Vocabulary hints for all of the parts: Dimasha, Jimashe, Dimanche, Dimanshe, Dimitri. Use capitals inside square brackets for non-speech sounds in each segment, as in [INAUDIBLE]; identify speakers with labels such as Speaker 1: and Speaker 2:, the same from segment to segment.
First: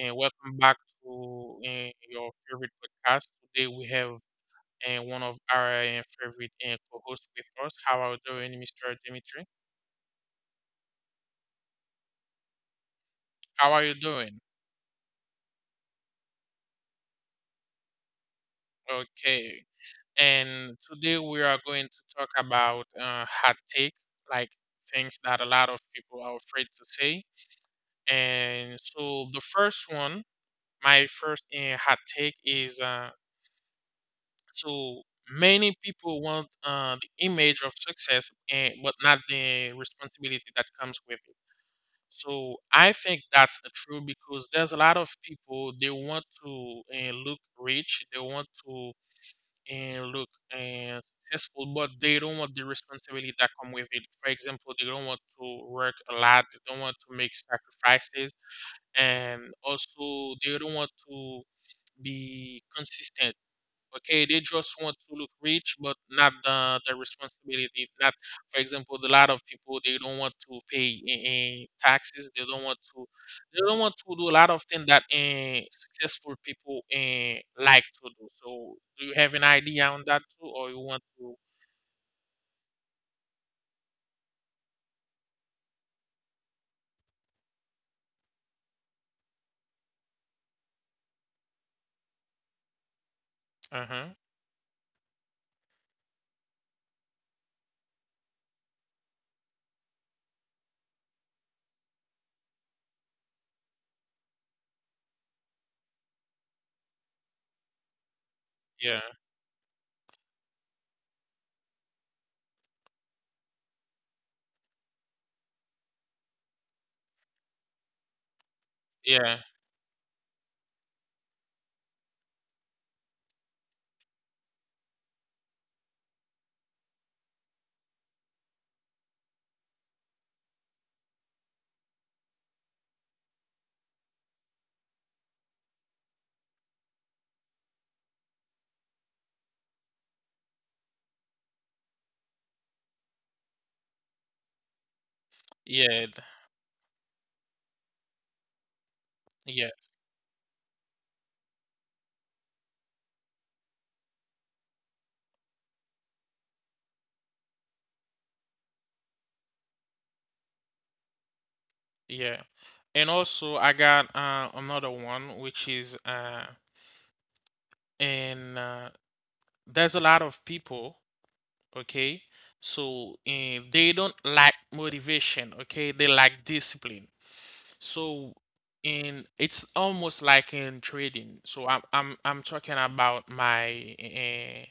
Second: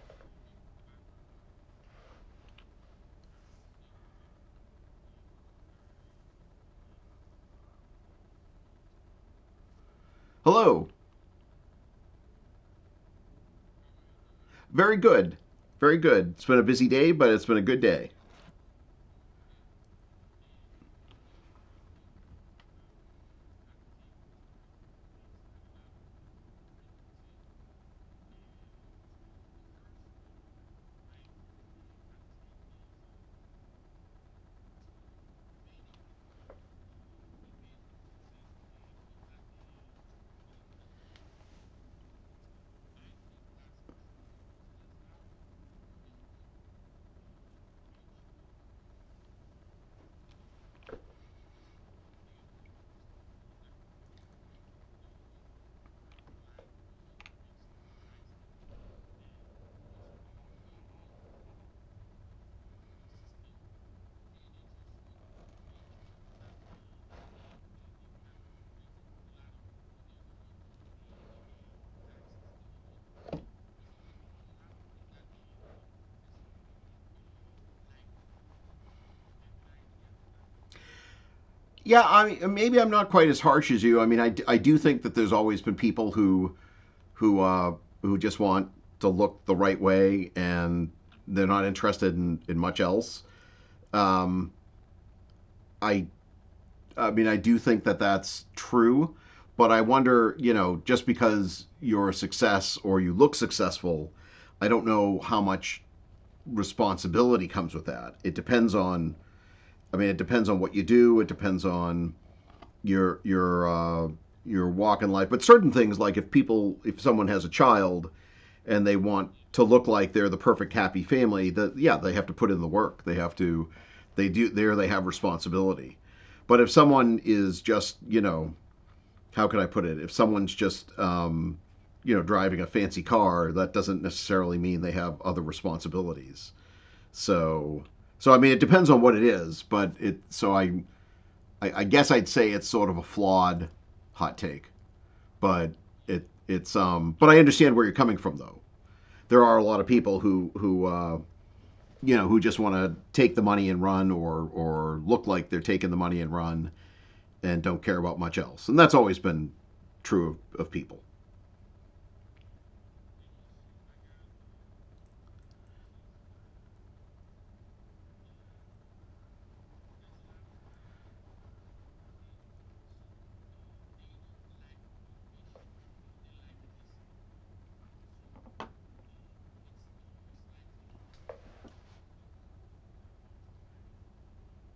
Speaker 1: and welcome back to your favorite podcast. Today we have one of our favorite co-hosts with us. How are you doing, Mr. Dimitri?
Speaker 2: Hello.
Speaker 1: How are you doing?
Speaker 2: Very good. Very good. It's been a busy day, but it's been a good day.
Speaker 1: Okay. And today we are going to talk about hot take, like things that a lot of people are afraid to say. And so the first one, my first hot take is. So many people want the image of success, and but not the responsibility that comes with it. So I think that's the true because there's a lot of people they want to look rich, they want to look successful, but they don't want the responsibility that come with it. For example, they don't want to work a lot, they don't want to make sacrifices, and also they don't want to be consistent. Okay, they just want to look rich, but not the responsibility. Not, for example, a lot of people they don't want to pay in taxes. They don't want to. They don't want to do a lot of things that successful people like to do. So, do you have an idea on that too, or you want to?
Speaker 2: Yeah, maybe I'm not quite as harsh as you. I mean, I do think that there's always been people who who just want to look the right way and they're not interested in much else.
Speaker 1: Uh huh.
Speaker 2: Um, I I do think that that's true, but I wonder, you know, just because you're a success or you look successful, I don't know how much responsibility comes with that. It depends
Speaker 1: Yeah.
Speaker 2: on— I mean, it depends on what you do. It depends on your your uh, your walk in life. But certain things, like if people, if someone has a child and they want
Speaker 1: Yeah.
Speaker 2: to look like they're the perfect happy family, that yeah, they have to put in the work. They have to, they do there. They have responsibility. But if someone is just, you know, how can I put it? If someone's just, you know, driving a fancy car, that doesn't necessarily mean they have other responsibilities. So, so I mean, it depends on what it is. But it, so I guess I'd say it's sort of a flawed hot take, but
Speaker 1: Yeah.
Speaker 2: it it's. But I understand where you're coming from, though. There are a
Speaker 1: Yeah.
Speaker 2: lot of people who you know who just want to take the money and run, or look like they're taking the money and run, and don't care about much else. And that's always been true of people.
Speaker 1: Yeah. And also, I got another one, which is and there's a lot of people. Okay, so they don't lack motivation, okay, they lack discipline. So in it's almost like in trading. So I'm talking about my uh,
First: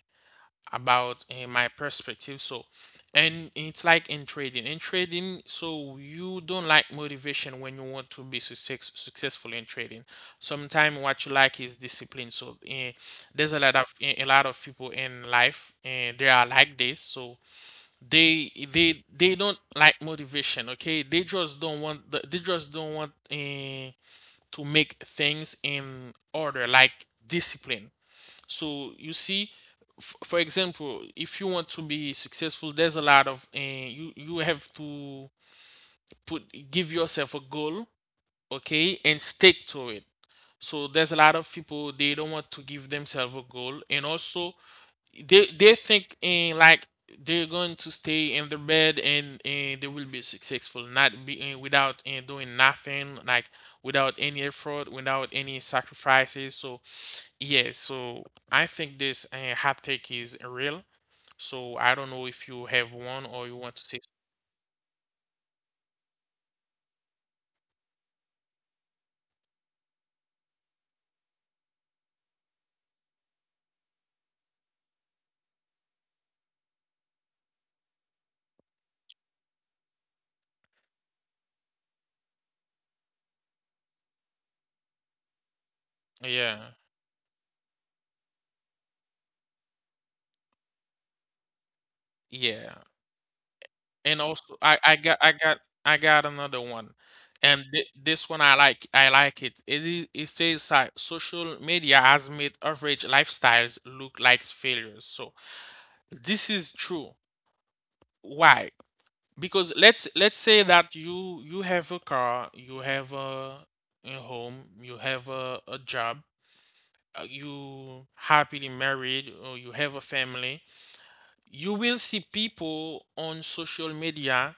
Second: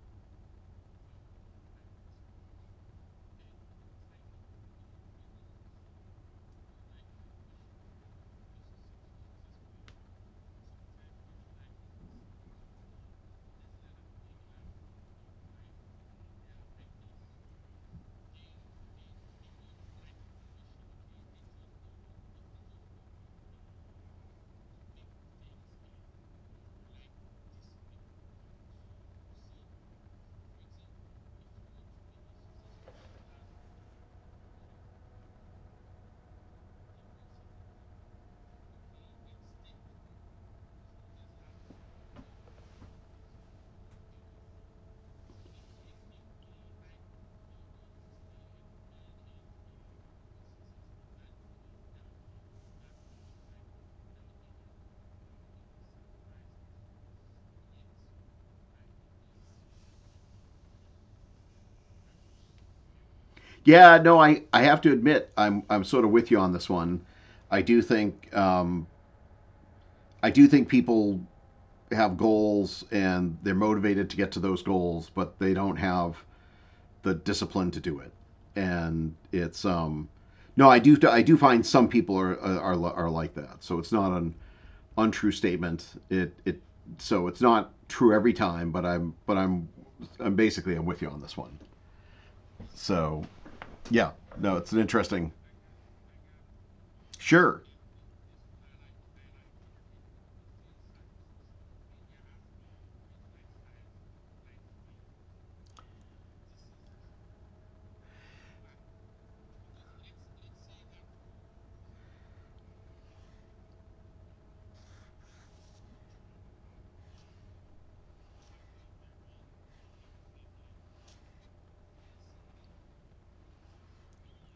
Speaker 1: about eh, my perspective. So and it's like in trading, so you don't like motivation when you want to be successful in trading. Sometimes what you like is discipline. So there's a lot of people in life and they are like this. So they they don't like motivation, okay, they just don't want they just don't want to make things in order, like discipline. So you see, for example, if you want to be successful, there's a lot of you you have to put give yourself a goal, okay, and stick to it. So there's a lot of people they don't want to give themselves a goal, and also they think in like they're going to stay in their bed and they will be successful, not being without and doing nothing, like without any effort, without any sacrifices. So yeah, so I think this hot take is real. So I don't know if you have one or you want to
Speaker 2: Yeah,
Speaker 1: say.
Speaker 2: no, I have to admit I'm sort of with you on this one. I do think um, I do think people have goals and they're motivated to get to those goals, but they don't have the discipline to do it, and it's no, I do find some people are are like that. So it's not an untrue statement.
Speaker 1: Yeah.
Speaker 2: It's not true every time, but I'm basically I'm with you on this one.
Speaker 1: Yeah.
Speaker 2: So yeah,
Speaker 1: And also,
Speaker 2: no, it's an interesting.
Speaker 1: I got another one, and
Speaker 2: Sure,
Speaker 1: this one I like, it. It is, it says that social media has made average lifestyles look like failures. So this is true. Why? Because let's say that you have a car, you have a home, you have a job, you happily married, or you have a family. You will see people on social media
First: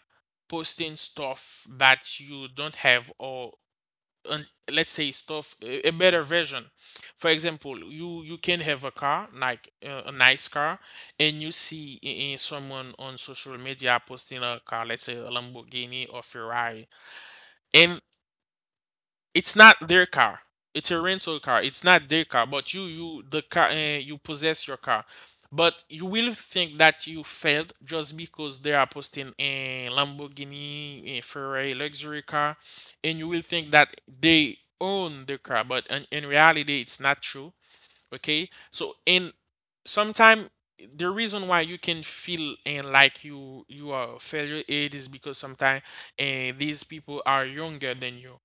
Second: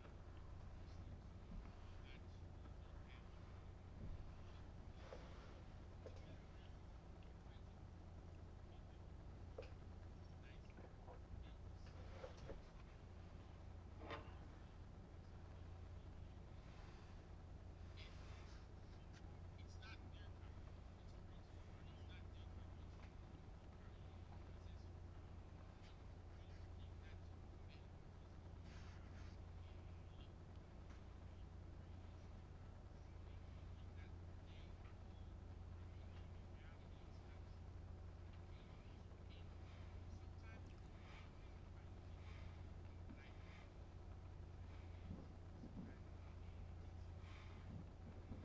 Speaker 1: posting stuff that you don't have, or and let's say stuff a better version. For example, you can have a car like a nice car, and you see someone on social media posting a car, let's say a Lamborghini or Ferrari, and it's not their car. It's a rental car. It's not their car, but you the car you possess your car. But you will think that you failed just because they are posting a Lamborghini, a Ferrari luxury car, and you will think that they own the car, but in reality, it's not true. Okay, so and sometime the reason why you can feel and like you are a failure, it is because sometimes and these people are younger than you.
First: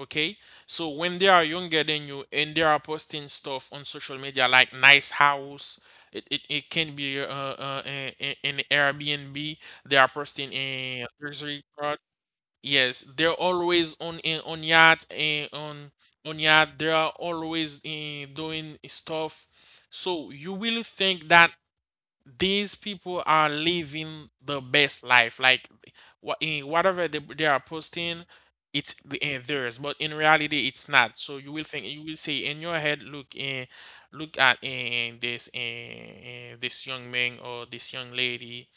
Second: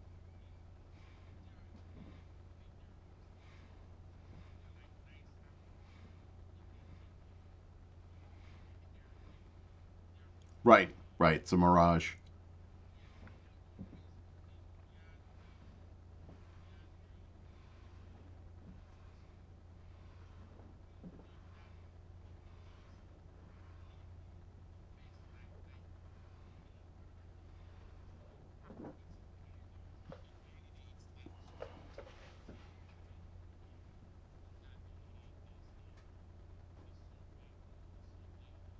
Speaker 1: Okay, so when they are younger than you and they are posting stuff on social media like nice house, it can be an Airbnb, they are posting
Speaker 2: right,
Speaker 1: a
Speaker 2: right. It's a
Speaker 1: luxury car.
Speaker 2: mirage.
Speaker 1: Yes, they're always on in on yacht and on yacht. They are always in doing stuff. So you will think that these people are living the best life, like what in whatever they are posting, it's theirs. But in reality, it's not. So you will think, you will say in your head, look, look at this this young man or this young lady.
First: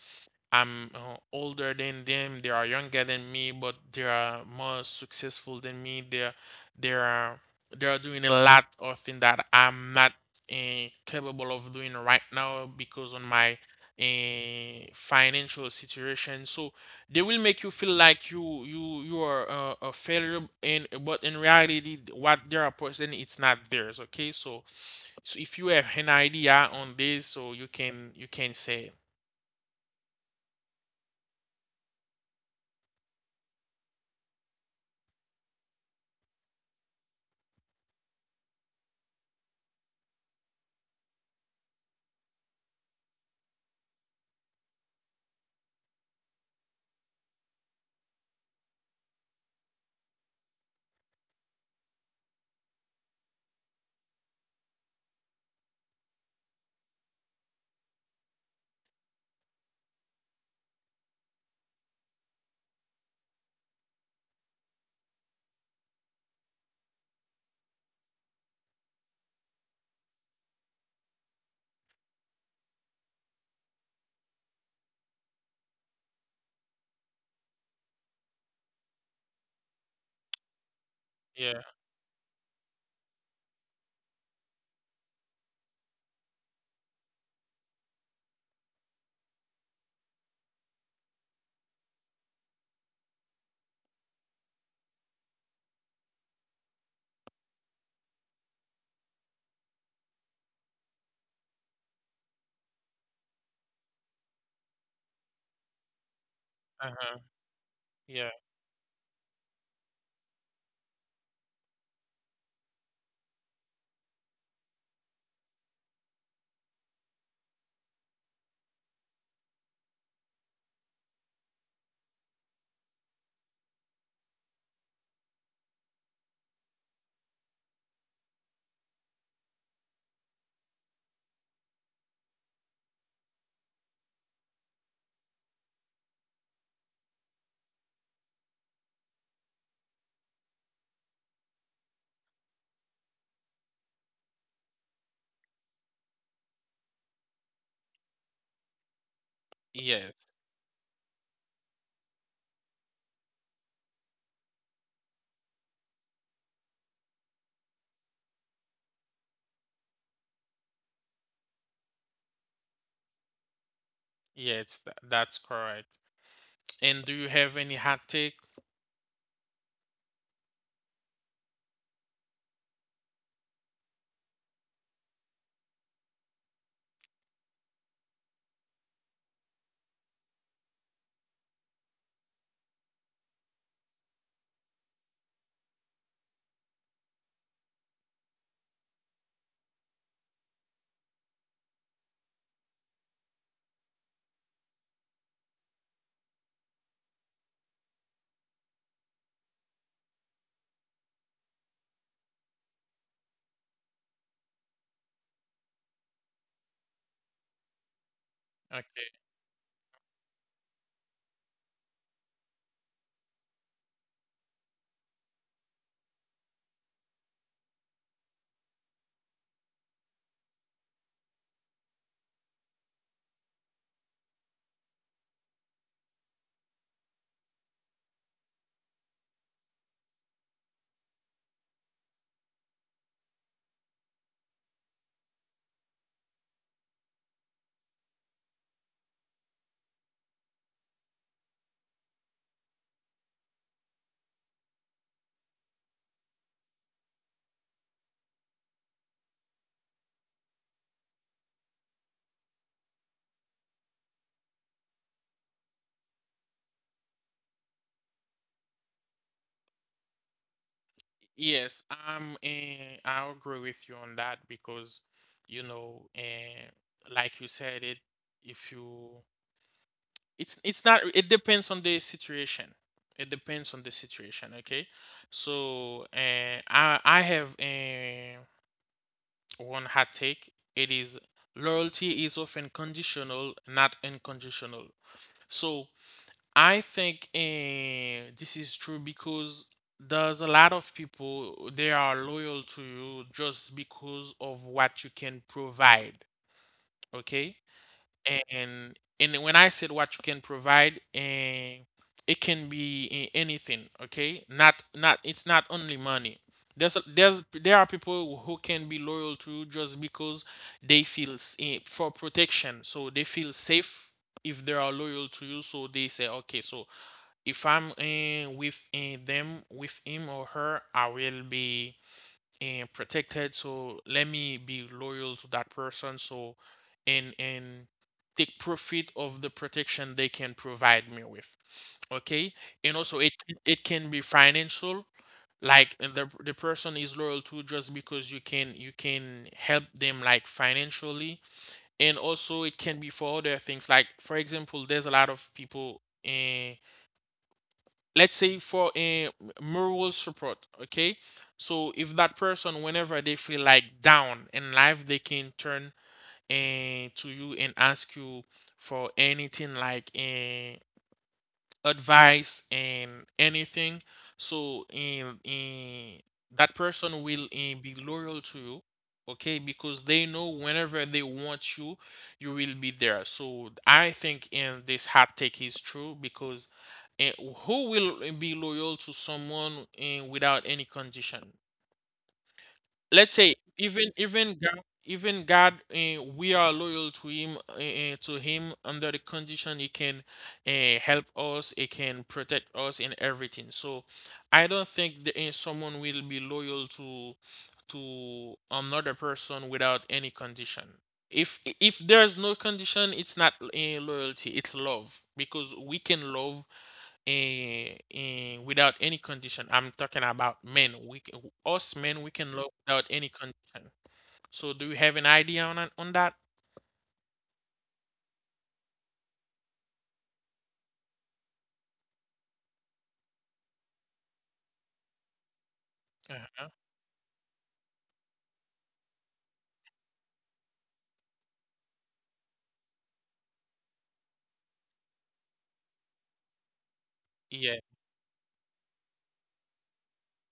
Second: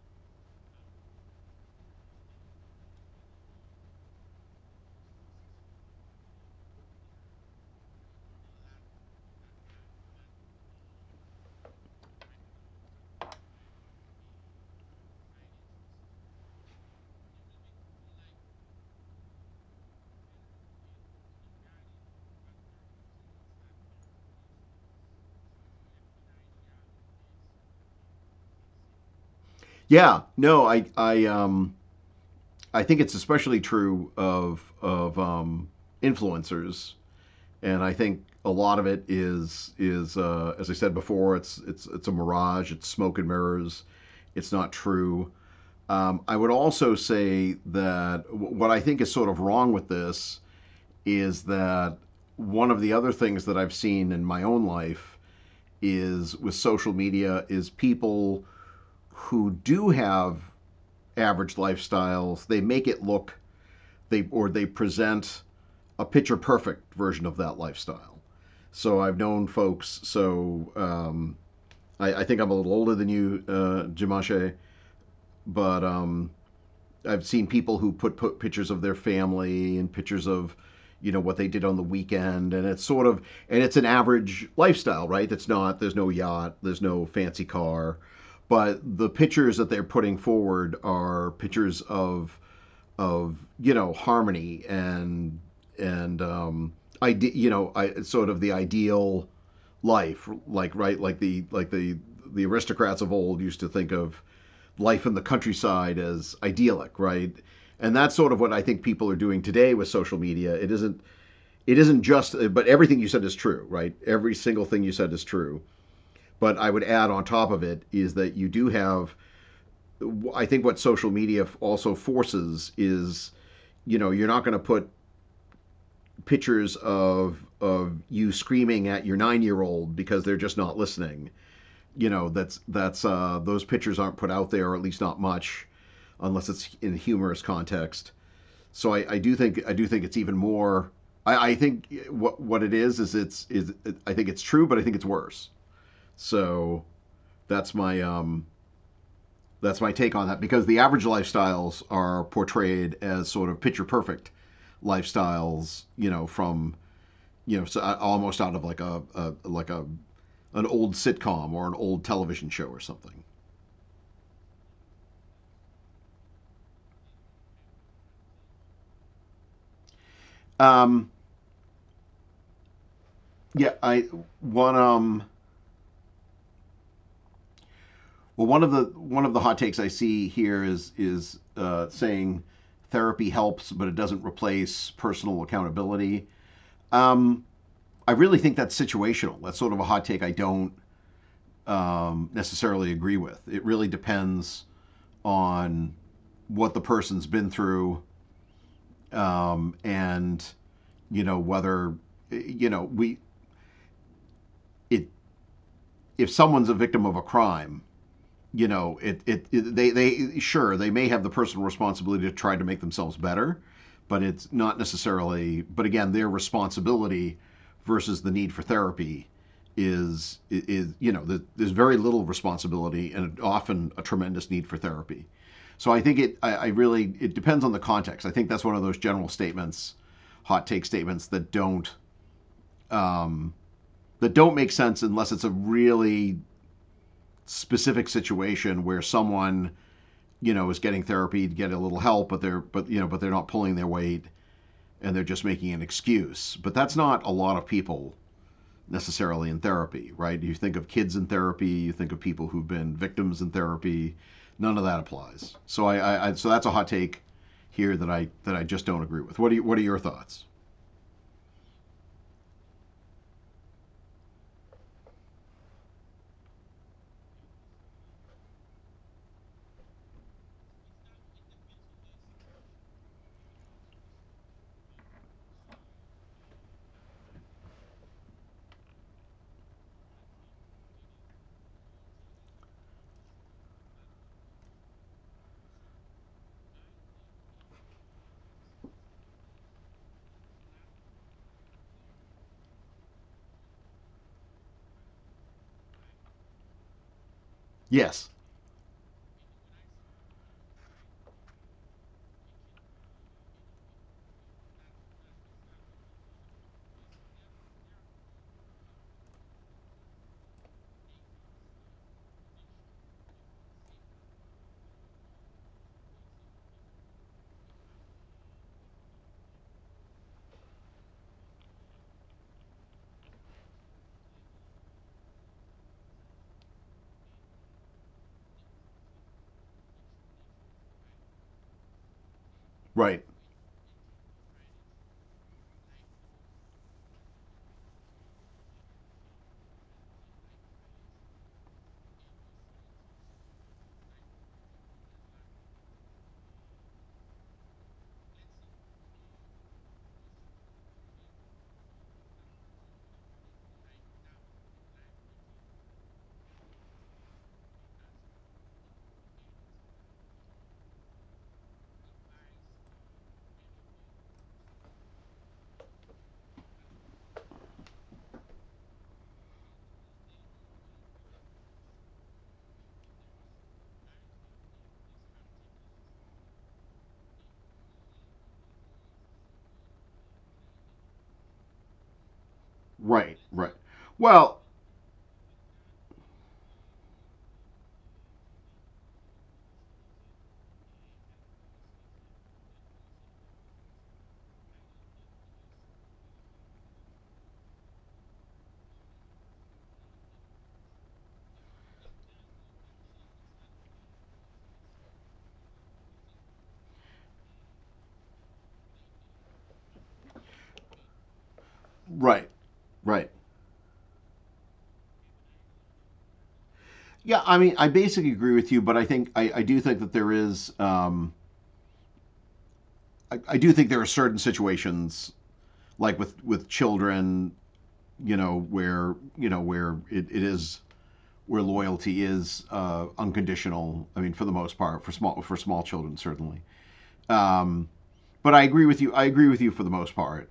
Speaker 1: I'm older than them, they are younger than me, but they are more successful than me. They're they are they are doing a lot of things that I'm not capable of doing right now because on my financial situation. So they will make you feel like you are a failure, and but in reality, what they are posting, it's not theirs. Okay, so, so if you have an idea on this, so you can say.
Speaker 2: Yeah, no, I think it's especially true of influencers and I think a lot of it is, as I said before, it's a mirage, it's smoke and mirrors, it's not true. I would also say that what I think is sort of wrong with this is that one of the other things that I've seen in my own life is with social media is people who do have average lifestyles, they make it look— they or they present a picture perfect version of that lifestyle. So I've known folks. So I think I'm a little older than you, Jimashe, but I've seen people who put pictures of their family and pictures of you know what they
Speaker 1: Yeah.
Speaker 2: did on the weekend, and it's sort of— and it's an average lifestyle, right? That's— not there's no yacht, there's no fancy car, but the pictures that they're putting forward are pictures of you know harmony and and um you know sort of the ideal life, like, right, like the— the aristocrats of old used to think of life in the countryside as idyllic,
Speaker 1: Uh-huh.
Speaker 2: right? And that's
Speaker 1: Yeah,
Speaker 2: sort of what I think people are doing today with social media. It isn't— it isn't just— but everything you said is true, right? Every single thing you said is true, but I would add on top of it is that you do have— I think what social media also forces is, you know, you're not going to put pictures of you screaming at your 9 year old because they're just not listening. You know, that's those pictures aren't put out there, or at least not much, unless it's in a humorous context. So I do think it's even more. I think what it is it's is it, I think it's true, but I think it's worse. So that's my um that's my take
Speaker 1: yes,
Speaker 2: on that, because the average lifestyles are portrayed as sort of picture perfect lifestyles, you know, from— you know, so almost out of like a, like a— an old sitcom or an old television show or something.
Speaker 1: yes, that's correct. And do you have any hot take?
Speaker 2: Um, yeah, I one well, one of the— one of the hot takes I see here is saying therapy helps, but it doesn't replace personal accountability. Um, I really think that's situational. That's sort of a hot take I don't necessarily agree with. It really depends on what the person's been through, and you know whether— you know we— it— if someone's a victim of a crime, you know
Speaker 1: Okay,
Speaker 2: it they— they sure they may have the personal responsibility to try to make themselves better, but it's not necessarily— but again their responsibility versus the need for therapy is— is, you know, there's very little responsibility and often a tremendous need for therapy. So I think it— I really— it depends on the context. I think that's one of those general statements, hot take statements um, that don't make sense unless it's a really specific situation where someone, you know, is getting therapy to get a little help, but they're— but you know but they're not pulling their weight and they're just making an excuse. But that's not a lot of people necessarily in therapy, right? You think of kids in therapy, you think of people who've been victims in therapy. None of that applies. So so that's a hot take here that I just don't agree with. What are your thoughts?
Speaker 1: yes, I'm I agree with you on that because you know, like you said it, if you it's not it depends on the situation. It depends on the situation, okay? So, I have one hot take. It is loyalty is often conditional, not unconditional. So I think this is true because there's a lot of people they are loyal to you just because of what you can provide, okay?
Speaker 2: Yes,
Speaker 1: And when I said what you can provide, it can be anything, okay? Not it's not only money. There's there are people who can be loyal to you just because they feel for protection, so they feel safe if they are loyal to you. So they say, okay, so if I'm with them, with him or her, I will be protected. So let me be loyal to that person. So and take profit of the protection they can provide me with. Okay, and also
Speaker 2: right,
Speaker 1: it can be financial. Like and the person is loyal to just because you can help them like financially, and also it can be for other things. Like for example, there's a lot of people. Uh, let's say for a moral support, okay, so if that person whenever they feel like down in life they can turn to you and ask you for anything, like advice and anything. So that person will be loyal to you, okay, because they know whenever they want you, you will be there. So I think in this hot take is true because uh, who will be loyal to someone without any condition. Let's
Speaker 2: right,
Speaker 1: say
Speaker 2: right, well,
Speaker 1: Even God, we are loyal to him under the condition he can help us, he can protect us in everything. So I don't think someone will be loyal to another person without any condition. If there's no condition, it's not loyalty, it's love, because we can love without any condition. I'm talking about men. We can, us men, we
Speaker 2: right,
Speaker 1: can love without any
Speaker 2: right.
Speaker 1: condition. So do you have an idea on that?
Speaker 2: Yeah, I mean, I basically agree with you, but I think I do think that there is, I do think there are certain situations, like with
Speaker 1: Uh-huh.
Speaker 2: children, you know, where— you know where it is— where loyalty is unconditional. I mean, for the most part, for small children, certainly.
Speaker 1: Yeah.
Speaker 2: Um, but I agree with you. I agree with you for the most part.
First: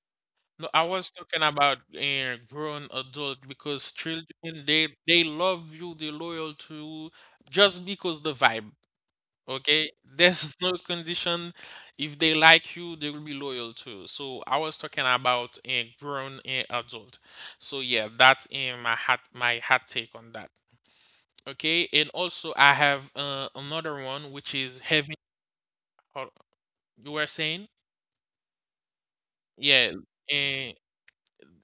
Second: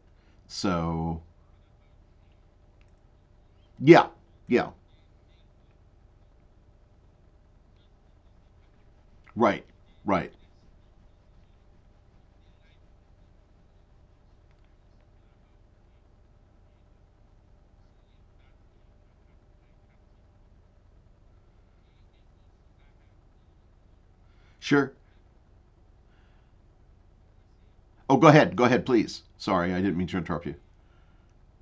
Speaker 1: No, I was
Speaker 2: So
Speaker 1: talking about grown adult, because
Speaker 2: yeah,
Speaker 1: children
Speaker 2: yeah,
Speaker 1: they love you, they loyal to you just because the vibe.
Speaker 2: right,
Speaker 1: Okay,
Speaker 2: right,
Speaker 1: there's [LAUGHS] no condition. If they like you, they will be loyal to you. So I was talking about a grown adult. So yeah, that's in my hat my hot take on that. Okay, and also I have another one, which is
Speaker 2: sure.
Speaker 1: having. hold- You were saying,
Speaker 2: Oh, go ahead, please. Sorry, I
Speaker 1: yeah,
Speaker 2: didn't mean to interrupt you.
Speaker 1: and,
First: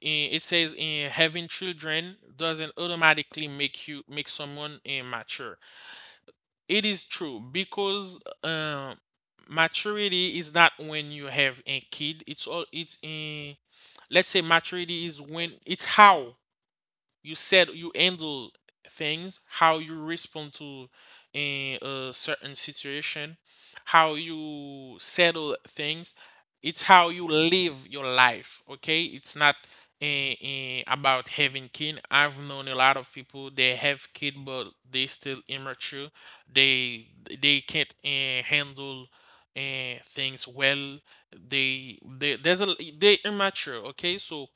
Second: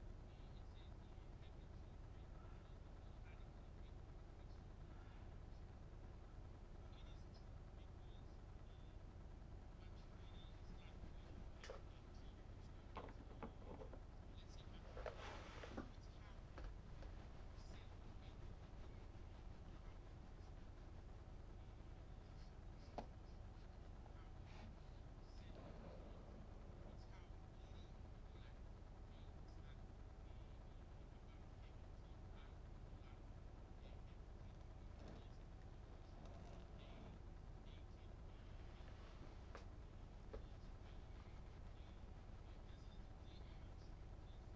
Speaker 1: it says in having children doesn't automatically make you make someone mature. It is true because maturity is not when you have a kid. It's in. Let's say maturity is when it's how you handle things, how you respond to in a certain situation, how you settle things, it's how you live your life, okay, it's not about having kids. I've known a lot of people. They have kids, but they still immature. They they can't handle things well. They there's a they immature. Okay, so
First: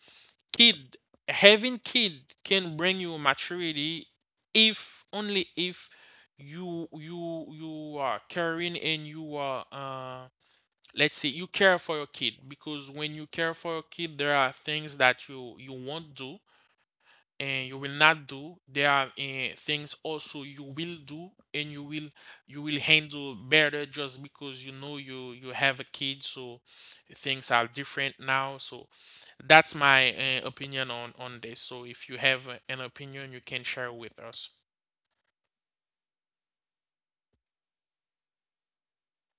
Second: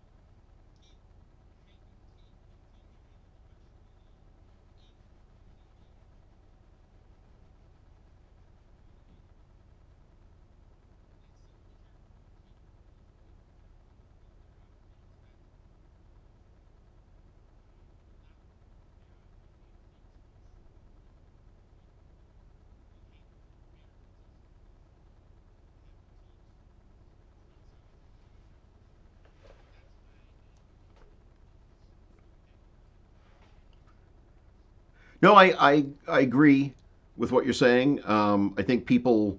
Speaker 1: kid having kid can bring you maturity, if only if you are caring and you are let's say you care for your kid, because when you care for your kid, there are things that you won't do and you will not do. There are things also you will do, and you will handle better just because, you know, you have a kid. So things are different now. So that's my opinion on this. So if you have an opinion, you can share with us.
Speaker 2: No, I agree with what you're saying. I think people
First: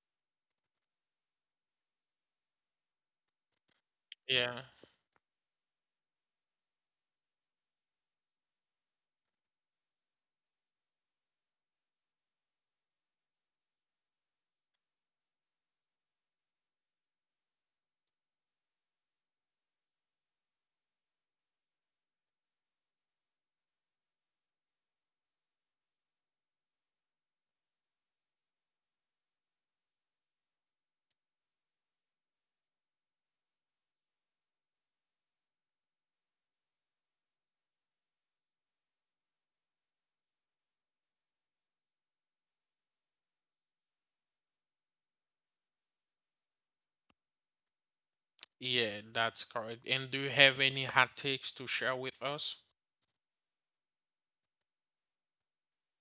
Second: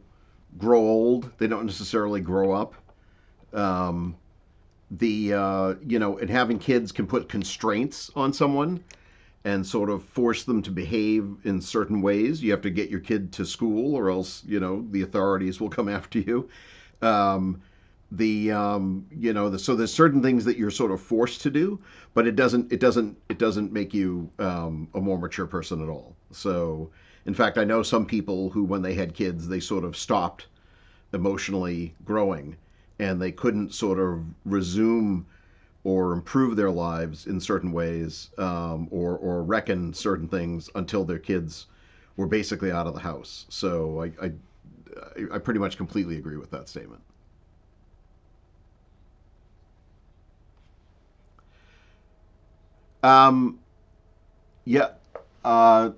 Speaker 2: grow old; they don't necessarily grow up. Um,
Speaker 1: Yeah,
Speaker 2: the you know, and having kids can put constraints on someone and sort of force them to behave in certain ways. You have to get your kid to school, or else you know the authorities will come after you. Um, the you know so there's certain things that you're sort of forced to do, but it doesn't make you a more mature person at all. So in fact, I know some people who when they had kids, they sort of stopped emotionally growing, and they couldn't sort of resume or improve their lives in certain ways, or reckon certain things until their kids were basically out of the house. So I pretty much completely agree with that statement.
Speaker 1: yeah, that's correct. And do you have any hot takes to share with us?
Speaker 2: Um, Yeah, uh,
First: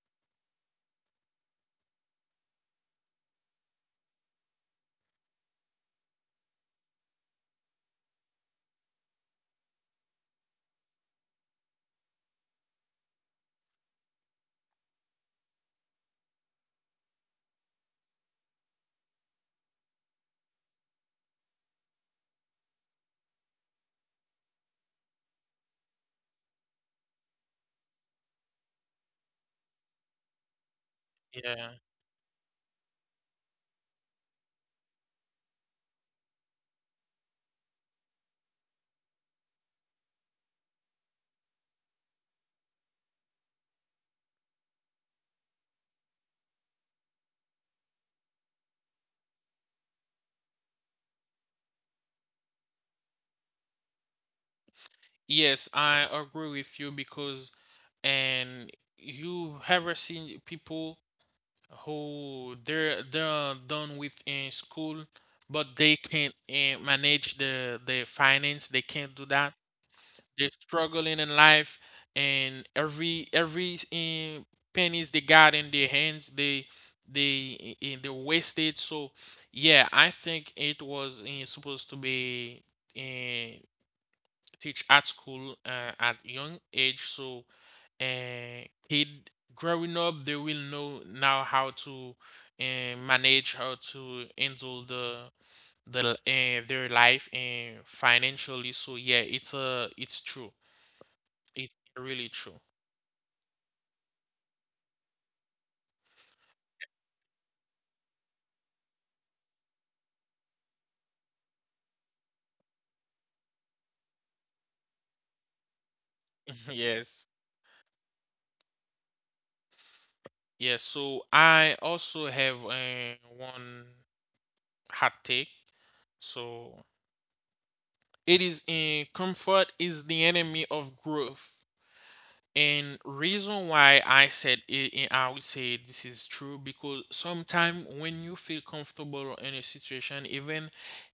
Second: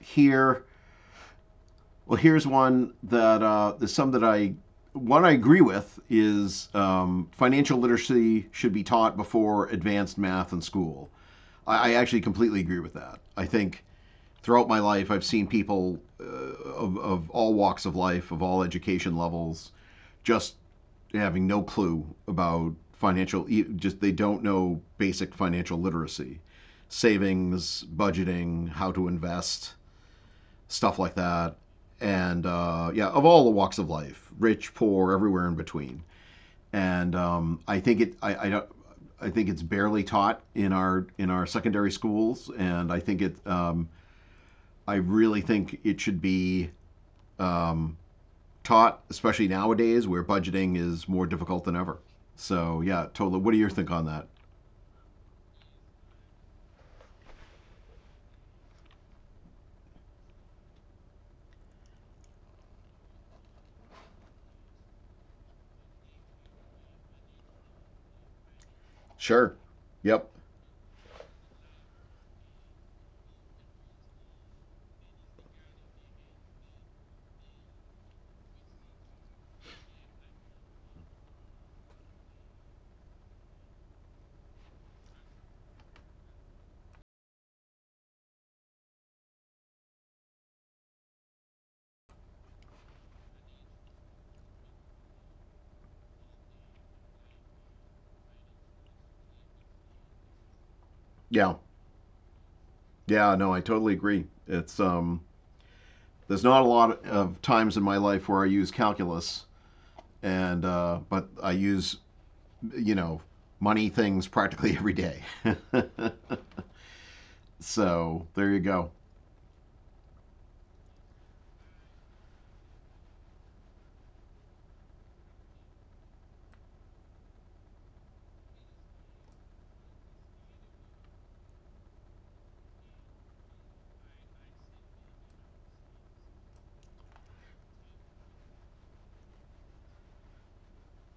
Speaker 2: here, well, here's one that— there's some that I one I agree with is, financial literacy should be taught before advanced math in school. I actually completely agree with that. I think throughout my life, I've seen people, of all walks of life, of all education levels, just having no clue about just they don't know basic financial literacy, savings, budgeting, how to invest, stuff like that.
Speaker 1: Yeah,
Speaker 2: And yeah, of all the walks of life, rich, poor, everywhere in between. And I think it, I don't— I think it's barely taught in our secondary schools, and I think it. I really think it should be um, taught, especially nowadays where budgeting is more difficult than ever. So yeah, totally. What do you think on that?
Speaker 1: yes, I agree with you because and you ever seen people who they're done with in school, but they can't manage the finance. They can't do that.
Speaker 2: Sure. Yep.
Speaker 1: They're struggling in life, and every pennies they got in their hands, they they wasted. So yeah, I think it was supposed to be uh, teach at school at young age. So kid growing up, they will know now how to manage, how to handle the their life and financially. So yeah, it's true.
Speaker 2: Yeah.
Speaker 1: It's really true.
Speaker 2: Yeah. No, I totally agree. It's there's not a lot of times in my life where I use calculus, and but I use, you know, money things practically every day. [LAUGHS]
Speaker 1: [LAUGHS] Yes.
Speaker 2: So there you go.
Speaker 1: Yes, so I also have one hot take. So it is in comfort is the enemy of growth. And reason why I said I would say this is true, because sometimes when you feel comfortable in a situation, even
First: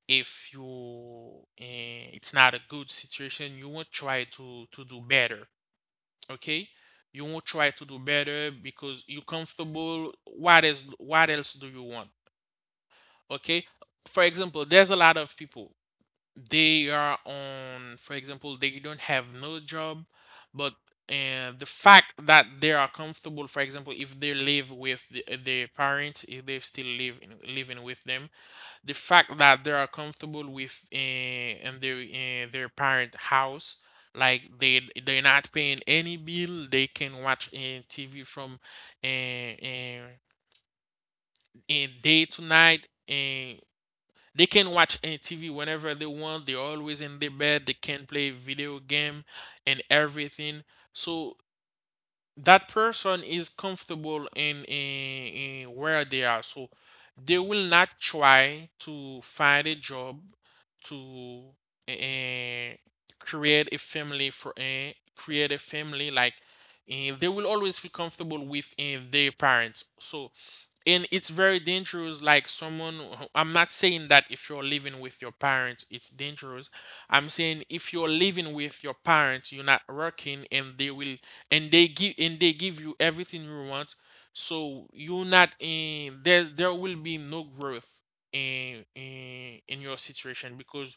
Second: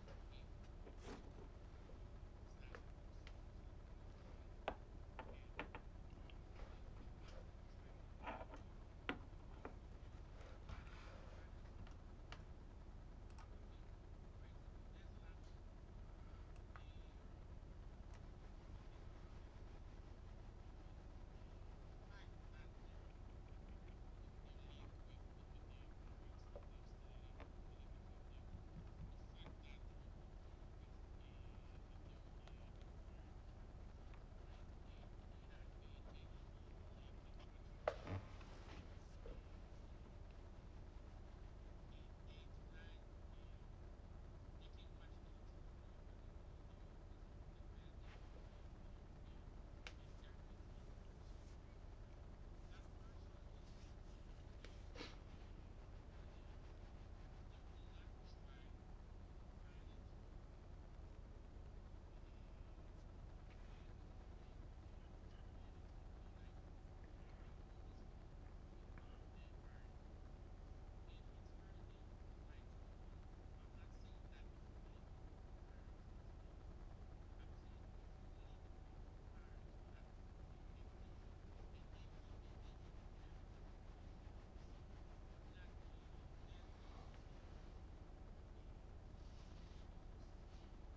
Speaker 1: if you it's not a good situation, you won't try to do better. Okay, you won't try to do better because you're comfortable. What is what else do you want? Okay, for example, there's a lot of people for example, they don't have no job, but the fact that they are comfortable, for example, if they live with their parents, if they still living with them, the fact that they are comfortable with in their parent house, like they're not paying any bill, they can watch TV from uh, uh, day to night. They can watch any TV whenever they want. They're always in their bed. They can play video game and everything. So that person is comfortable in where they are. So they will not try to find a job to eh, create a family for create a family, like they will always feel comfortable with their parents. So and it's very dangerous, like I'm not saying that if you're living with your parents it's dangerous. I'm saying if you're living with your parents, you're not working, and they give you everything you want. So you're not in there there will be no growth in your situation, because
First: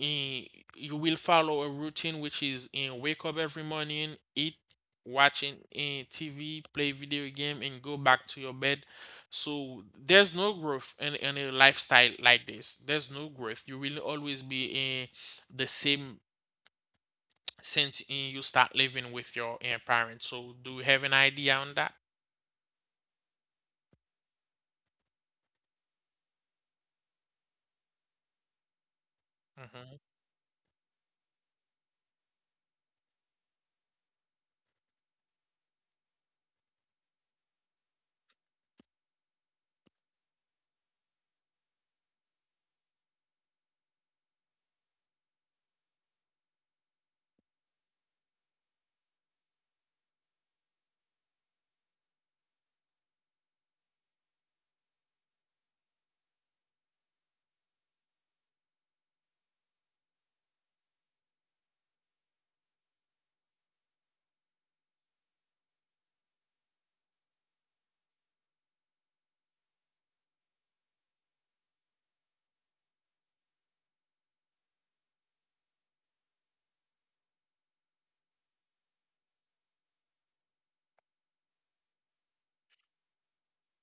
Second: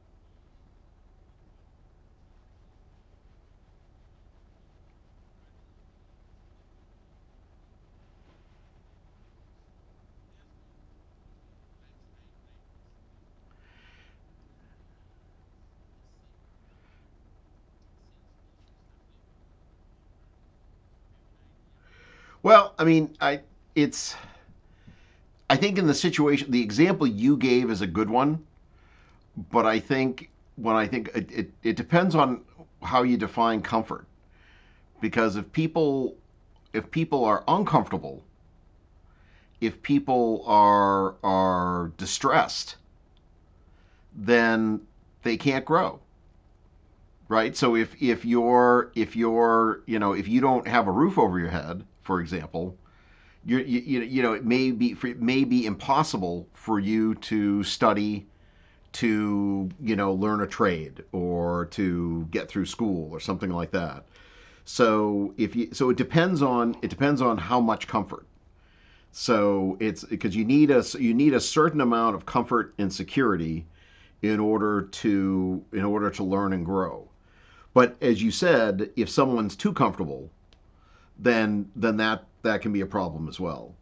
Speaker 1: eh, you will follow a routine, which is in wake up every morning, eat, watching TV, play video game, and go back to your bed. So there's no growth in a lifestyle like this. There's no growth. You will always be in the same sense in you start living with your parents. So do you have an idea on that?
Speaker 2: Well, I mean, I it's— I think in the situation the example you gave is a good one, but I
Speaker 1: Hmm.
Speaker 2: think— when I think it, it depends on how you define comfort. Because if people— if people are uncomfortable, if people are distressed, then they can't grow, right? So if you're if you're if you don't have a roof over your head, for example, you know it may be impossible for you to study to learn a trade or to get through school or something like that. So if you so it depends on how much comfort. So it's because you need a certain amount of comfort and security in order to learn and grow. But as you said, if someone's too comfortable, then that can be a problem as well.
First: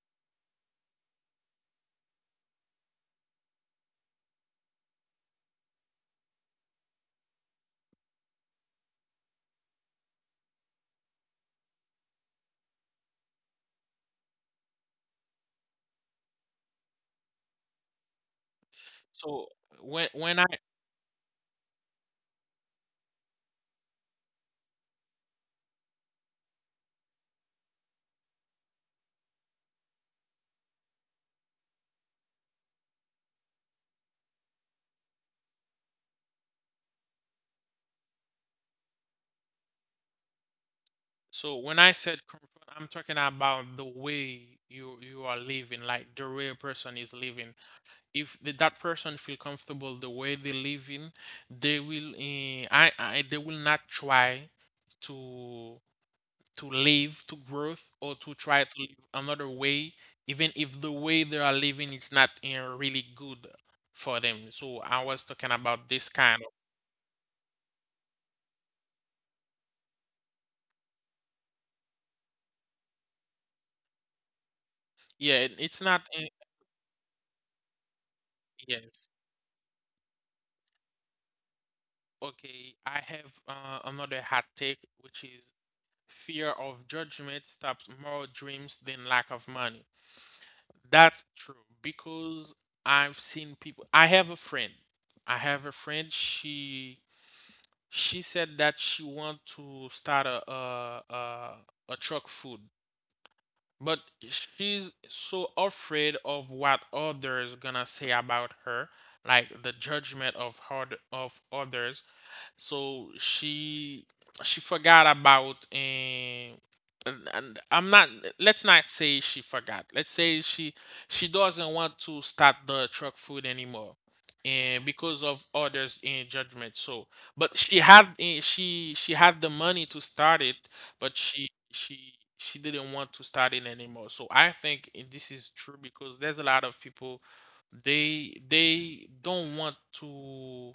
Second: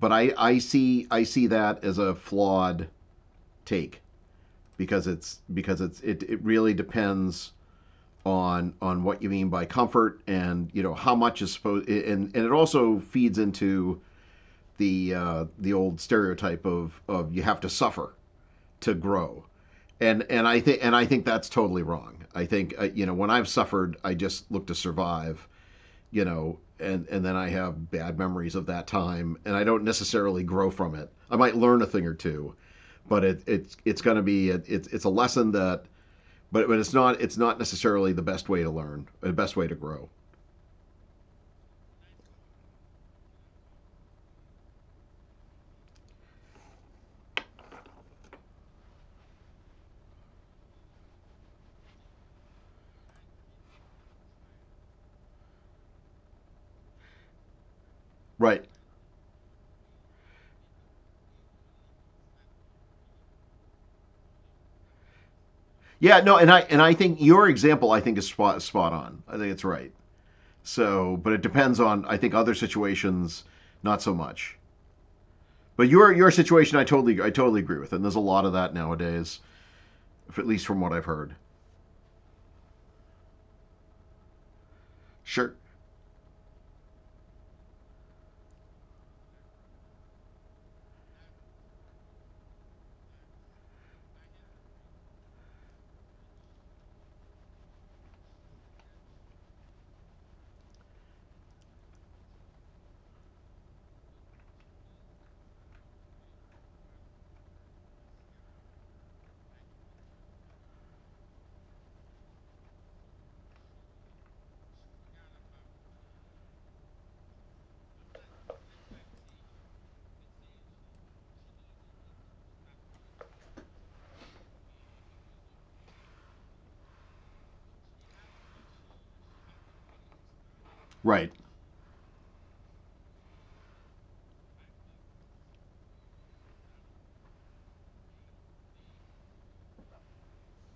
Speaker 2: But I see that as a flawed take because it really depends on what you mean by comfort and you know how much is supposed and it also feeds into the old stereotype of you have to suffer to grow
Speaker 1: So when
Speaker 2: and
Speaker 1: when I
Speaker 2: and I think and I think that's totally wrong. I think you know when I've suffered, I just look to survive, you know, and then I have bad memories of that time, and I don't necessarily grow from it. I might learn a thing or two, but it's going to be it's a lesson that, but it's not necessarily the best way to learn, the best way to grow.
Speaker 1: so when I said comfort, I'm talking about the way you are living, like the way a person is living. If that person feel comfortable the way they living, they will eh, I they will not try to. To live, to growth, or to try
Speaker 2: Right.
Speaker 1: to live another way, even if the way they are living is not really good for them. So I was talking about this
Speaker 2: Yeah. No.
Speaker 1: kind
Speaker 2: And
Speaker 1: of
Speaker 2: I and I think your example I think is spot on. I think it's right. So, but it depends on I think other situations not so much.
Speaker 1: yeah, it's
Speaker 2: But
Speaker 1: not
Speaker 2: your your situation I totally agree with, and there's a lot of that
Speaker 1: yes.
Speaker 2: nowadays, if, at least from what I've heard.
Speaker 1: Okay, I have another hot take, which is
Speaker 2: Sure.
Speaker 1: fear of judgment stops more dreams than lack of money. That's true because I've seen people. I have a friend. She said that she want to start a truck food, but she's so afraid of what others gonna say about her, like the judgment of hard of others. So she forgot about and, and, I'm not, let's not say she forgot. Let's say she doesn't want to start the truck food anymore. And because of others in judgment. So but she had she had the money to start it, but
Speaker 2: Right.
Speaker 1: she didn't want to start it anymore. So I think this is true, because there's a lot of people they don't want to,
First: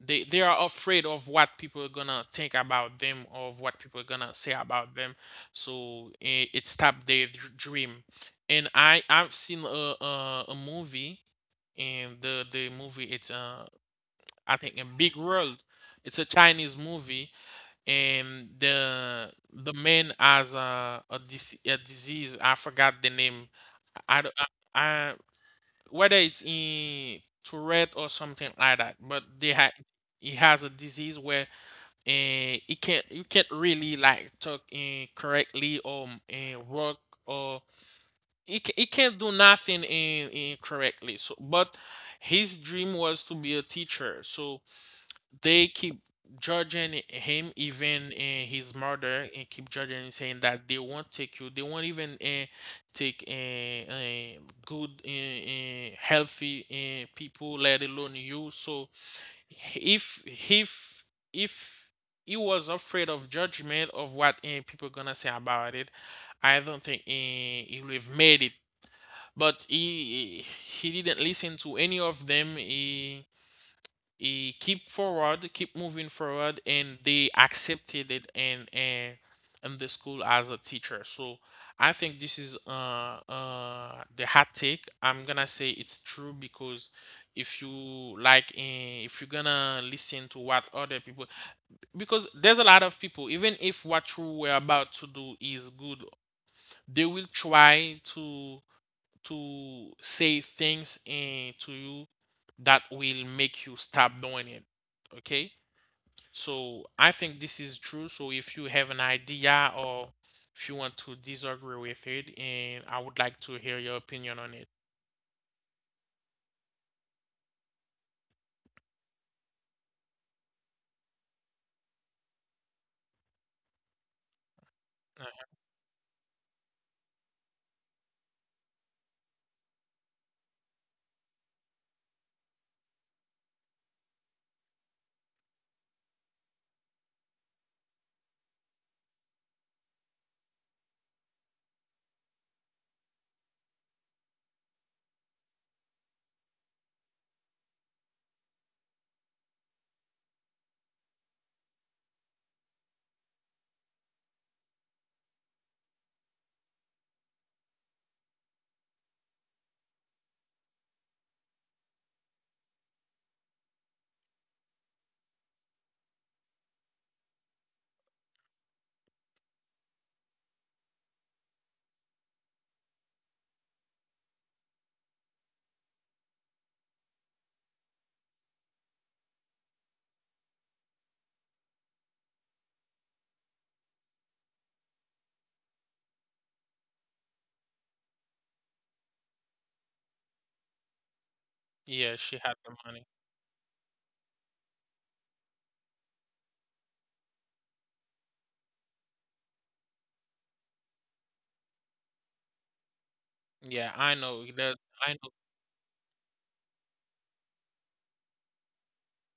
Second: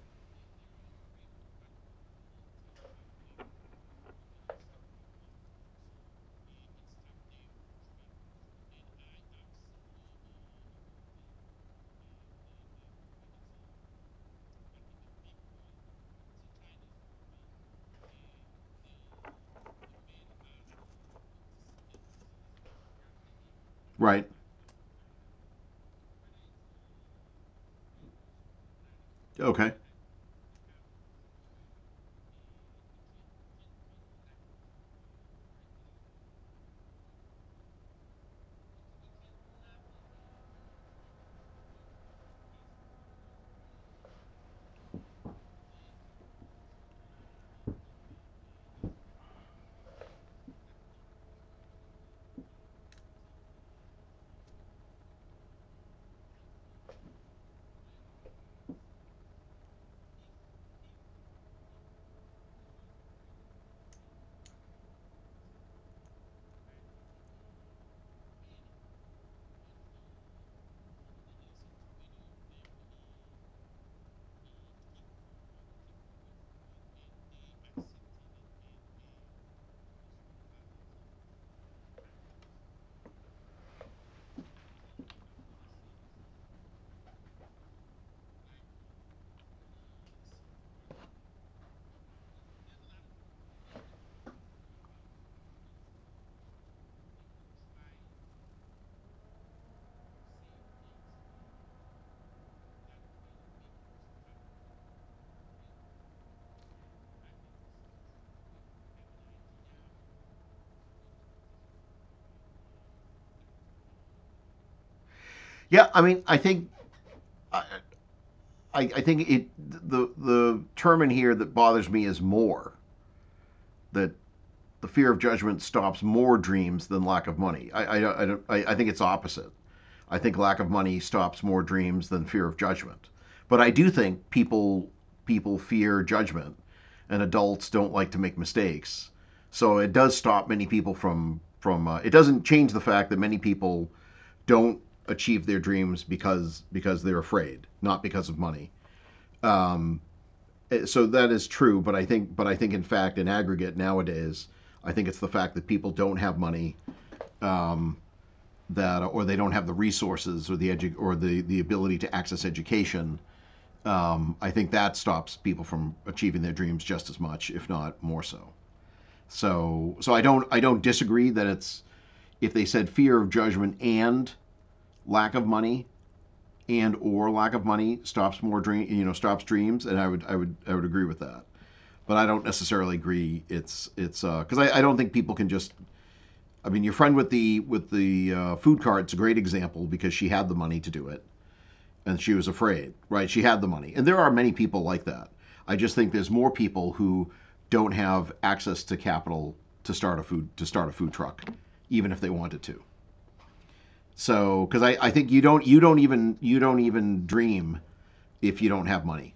Speaker 1: they are afraid of what people are gonna think about them, of what people are gonna say about them. So it stopped their dream. And I've seen a movie, and the movie, it's I think A Big World. It's a Chinese movie. And the man has a disease. I forgot the name. I
Speaker 2: Right.
Speaker 1: don't- I whether it's in Tourette or something like that, but they had
Speaker 2: Okay.
Speaker 1: he has a disease where and it can't you can't really like talk in correctly or and work or it can't do nothing in correctly. So but his dream was to be a teacher. So they keep judging him, even his mother, and keep judging and saying that they won't take you, they won't even take good healthy people, let alone you. So if if if he was afraid of judgment of what people gonna say about it, I don't think he would have made it. But he didn't listen to any of them. He keep forward, keep moving forward, and they accepted it in the school as a teacher. So I think this is the hot take. I'm gonna say it's true because if you like if you're gonna listen to what other people, because there's a lot of people, even if what you were about to do is good, they will try to say things in to you that will make you stop doing it. Okay? So I think this is true. So if you have an idea or if you want to disagree with it, and I would like to hear your opinion on it.
Speaker 2: Yeah, I mean, I, I think it the term in here that bothers me is more that the fear of
Speaker 1: Uh,
Speaker 2: judgment stops more dreams than lack of money. I think it's opposite. I think lack of money stops more dreams than fear of judgment. But I do think people fear judgment, and adults don't like to make mistakes. So it does stop many people from. It doesn't change the fact that many people don't achieve their dreams because they're afraid, not because of money. Um, so that is true, but I think in fact in aggregate nowadays, I think it's the fact that people don't have money um, that or they don't have the resources or the ability to access education. I think that stops people from achieving their dreams just as much, if not more so. So I don't disagree that it's if they said fear of judgment and lack of money and or lack of money stops more dream stops dreams and I would agree with that, but I don't necessarily agree it's because I don't think people can just. I mean your friend with the food cart's a great example because she had the money to do it,
Speaker 1: yeah,
Speaker 2: and she
Speaker 1: she
Speaker 2: was
Speaker 1: had the
Speaker 2: afraid,
Speaker 1: money.
Speaker 2: right? She had the money, and there are many people like that. I just think there's more people who don't have access to capital to start a food truck even if they wanted to.
Speaker 1: Yeah, I know
Speaker 2: So
Speaker 1: that.
Speaker 2: because I
Speaker 1: I know.
Speaker 2: think you don't even dream if you don't have money.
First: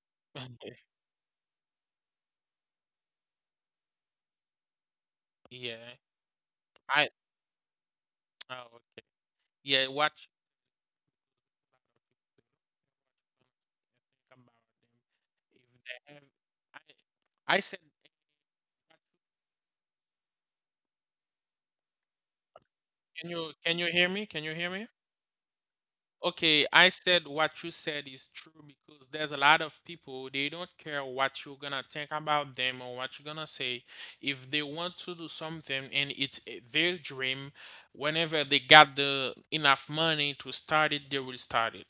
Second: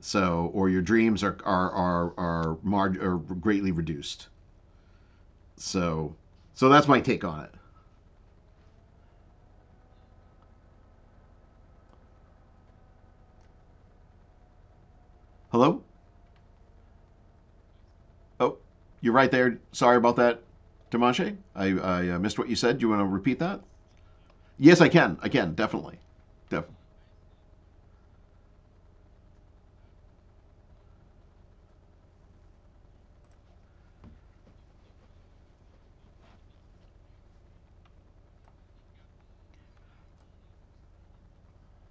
Speaker 2: So, or your
Speaker 1: [LAUGHS]
Speaker 2: dreams are greatly reduced.
Speaker 1: Yeah,
Speaker 2: So, so that's my
Speaker 1: I.
Speaker 2: take on it.
Speaker 1: Oh, okay. Yeah, watch about them.
Speaker 2: Hello?
Speaker 1: If they have, I, I said.
Speaker 2: Oh, you're right there. Sorry about that, Dimanshe. I missed what you said. Do you want to repeat that?
Speaker 1: Can you hear me? Can you hear
Speaker 2: Yes, I
Speaker 1: me?
Speaker 2: can. I can definitely. Def-
Speaker 1: Okay, I said what you said is true, because there's a lot of people, they don't care what you're gonna think about them or what you're gonna say. If they want to do something and it's their dream, whenever they got the enough money to start it, they will start it.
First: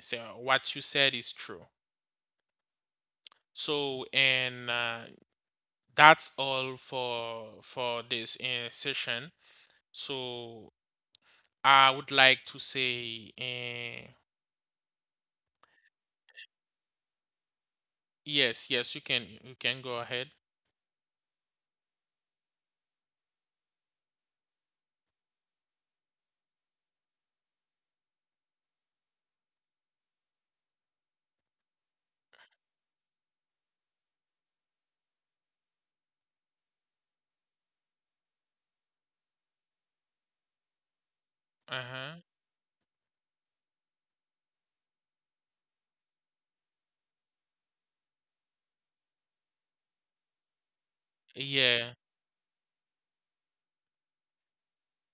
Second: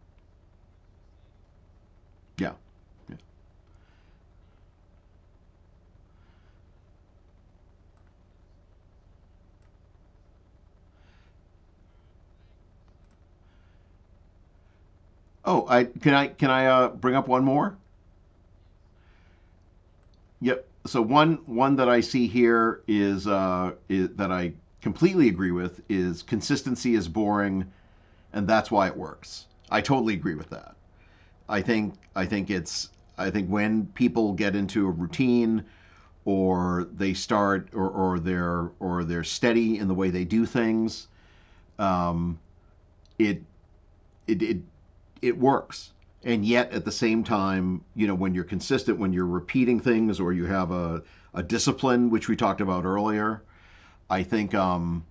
Speaker 1: So what you said is true.
Speaker 2: yeah. Yeah.
Speaker 1: So and that's all for this session. So I would like to say.
Speaker 2: Oh, I can I bring up one more?
Speaker 1: Yes, yes, you can go ahead.
Speaker 2: Yep. So one that I see here is that I completely agree with is consistency is boring, and that's why it works. I totally agree with that. I think it's. I think when people get into a routine or they start or they're steady in the way they do things,
Speaker 1: Uh-huh.
Speaker 2: um, it, it it it works. And yet at the same time, you know, when you're consistent, when you're repeating things or you have a
Speaker 1: Yeah.
Speaker 2: discipline, which we talked about earlier, I think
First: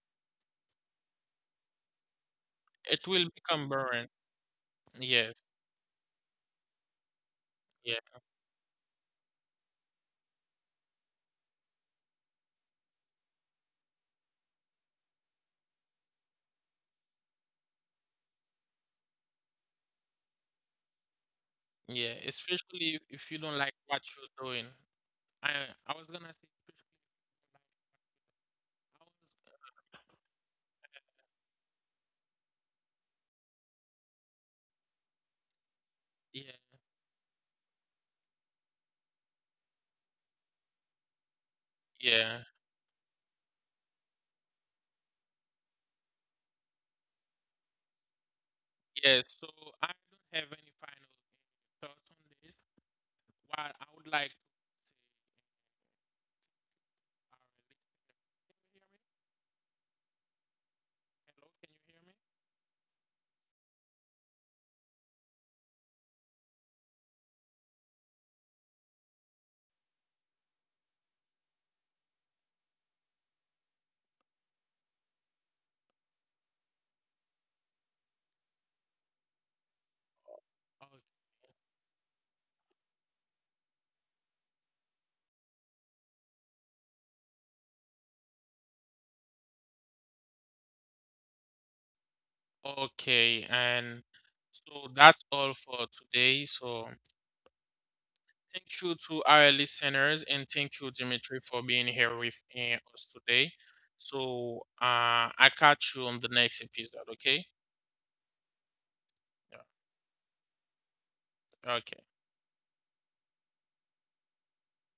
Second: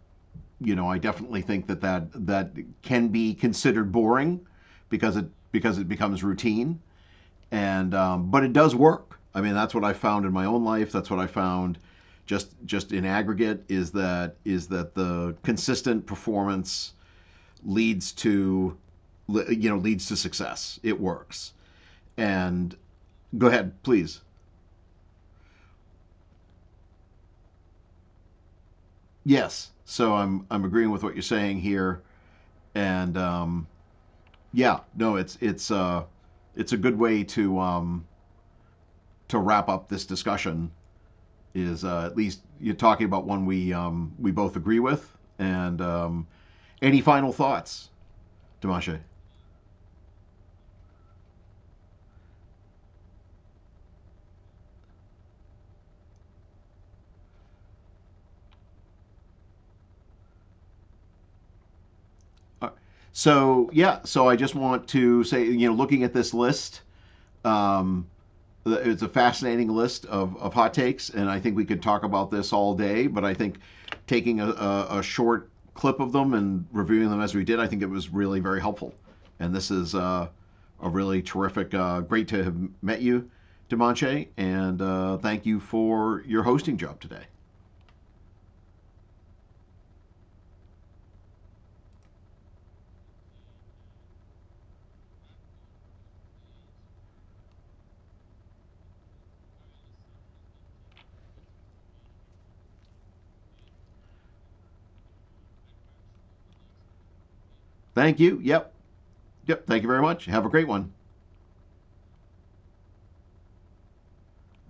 Speaker 2: you know, I definitely think that, that can
Speaker 1: It will
Speaker 2: be
Speaker 1: become
Speaker 2: considered
Speaker 1: boring.
Speaker 2: boring because
Speaker 1: Yes,
Speaker 2: it becomes routine, and
Speaker 1: yeah,
Speaker 2: but it does work. I mean, that's what I found in my own life. That's what I found just in aggregate, is that the consistent performance leads to leads to success. It works.
Speaker 1: yeah.
Speaker 2: And
Speaker 1: Especially if you
Speaker 2: go
Speaker 1: don't
Speaker 2: ahead,
Speaker 1: like what
Speaker 2: please.
Speaker 1: you're doing. I I was gonna say especially I was,
Speaker 2: Yes.
Speaker 1: uh,
Speaker 2: So I'm agreeing with what you're saying here, and yeah, no,
Speaker 1: yeah,
Speaker 2: it's a good way to wrap up this discussion is at
Speaker 1: yeah,
Speaker 2: least you're talking about one we both agree with. And any final thoughts, Dimasha?
Speaker 1: yeah. So I don't have any final thoughts on this. What I would like to say are hello, can you hear me?
Speaker 2: Uh, So yeah, so I just want to say, you know, looking at this list, um, it's a fascinating list of hot takes, and I think we could talk about this all day. But I think taking a short clip of them and reviewing them as we did, I think it was really very helpful. And this is
Speaker 1: Oh,
Speaker 2: a really terrific, great to have met you, Dimanche, and thank you for your hosting job today.
Speaker 1: okay, and so that's all for today. So thank you to our listeners, and thank you, Dimitri, for being here with us today. So I catch you on the next episode, okay?
Speaker 2: Thank you. Yep. Yep. Thank you very much. Have a great one.
Speaker 1: Yeah. Okay.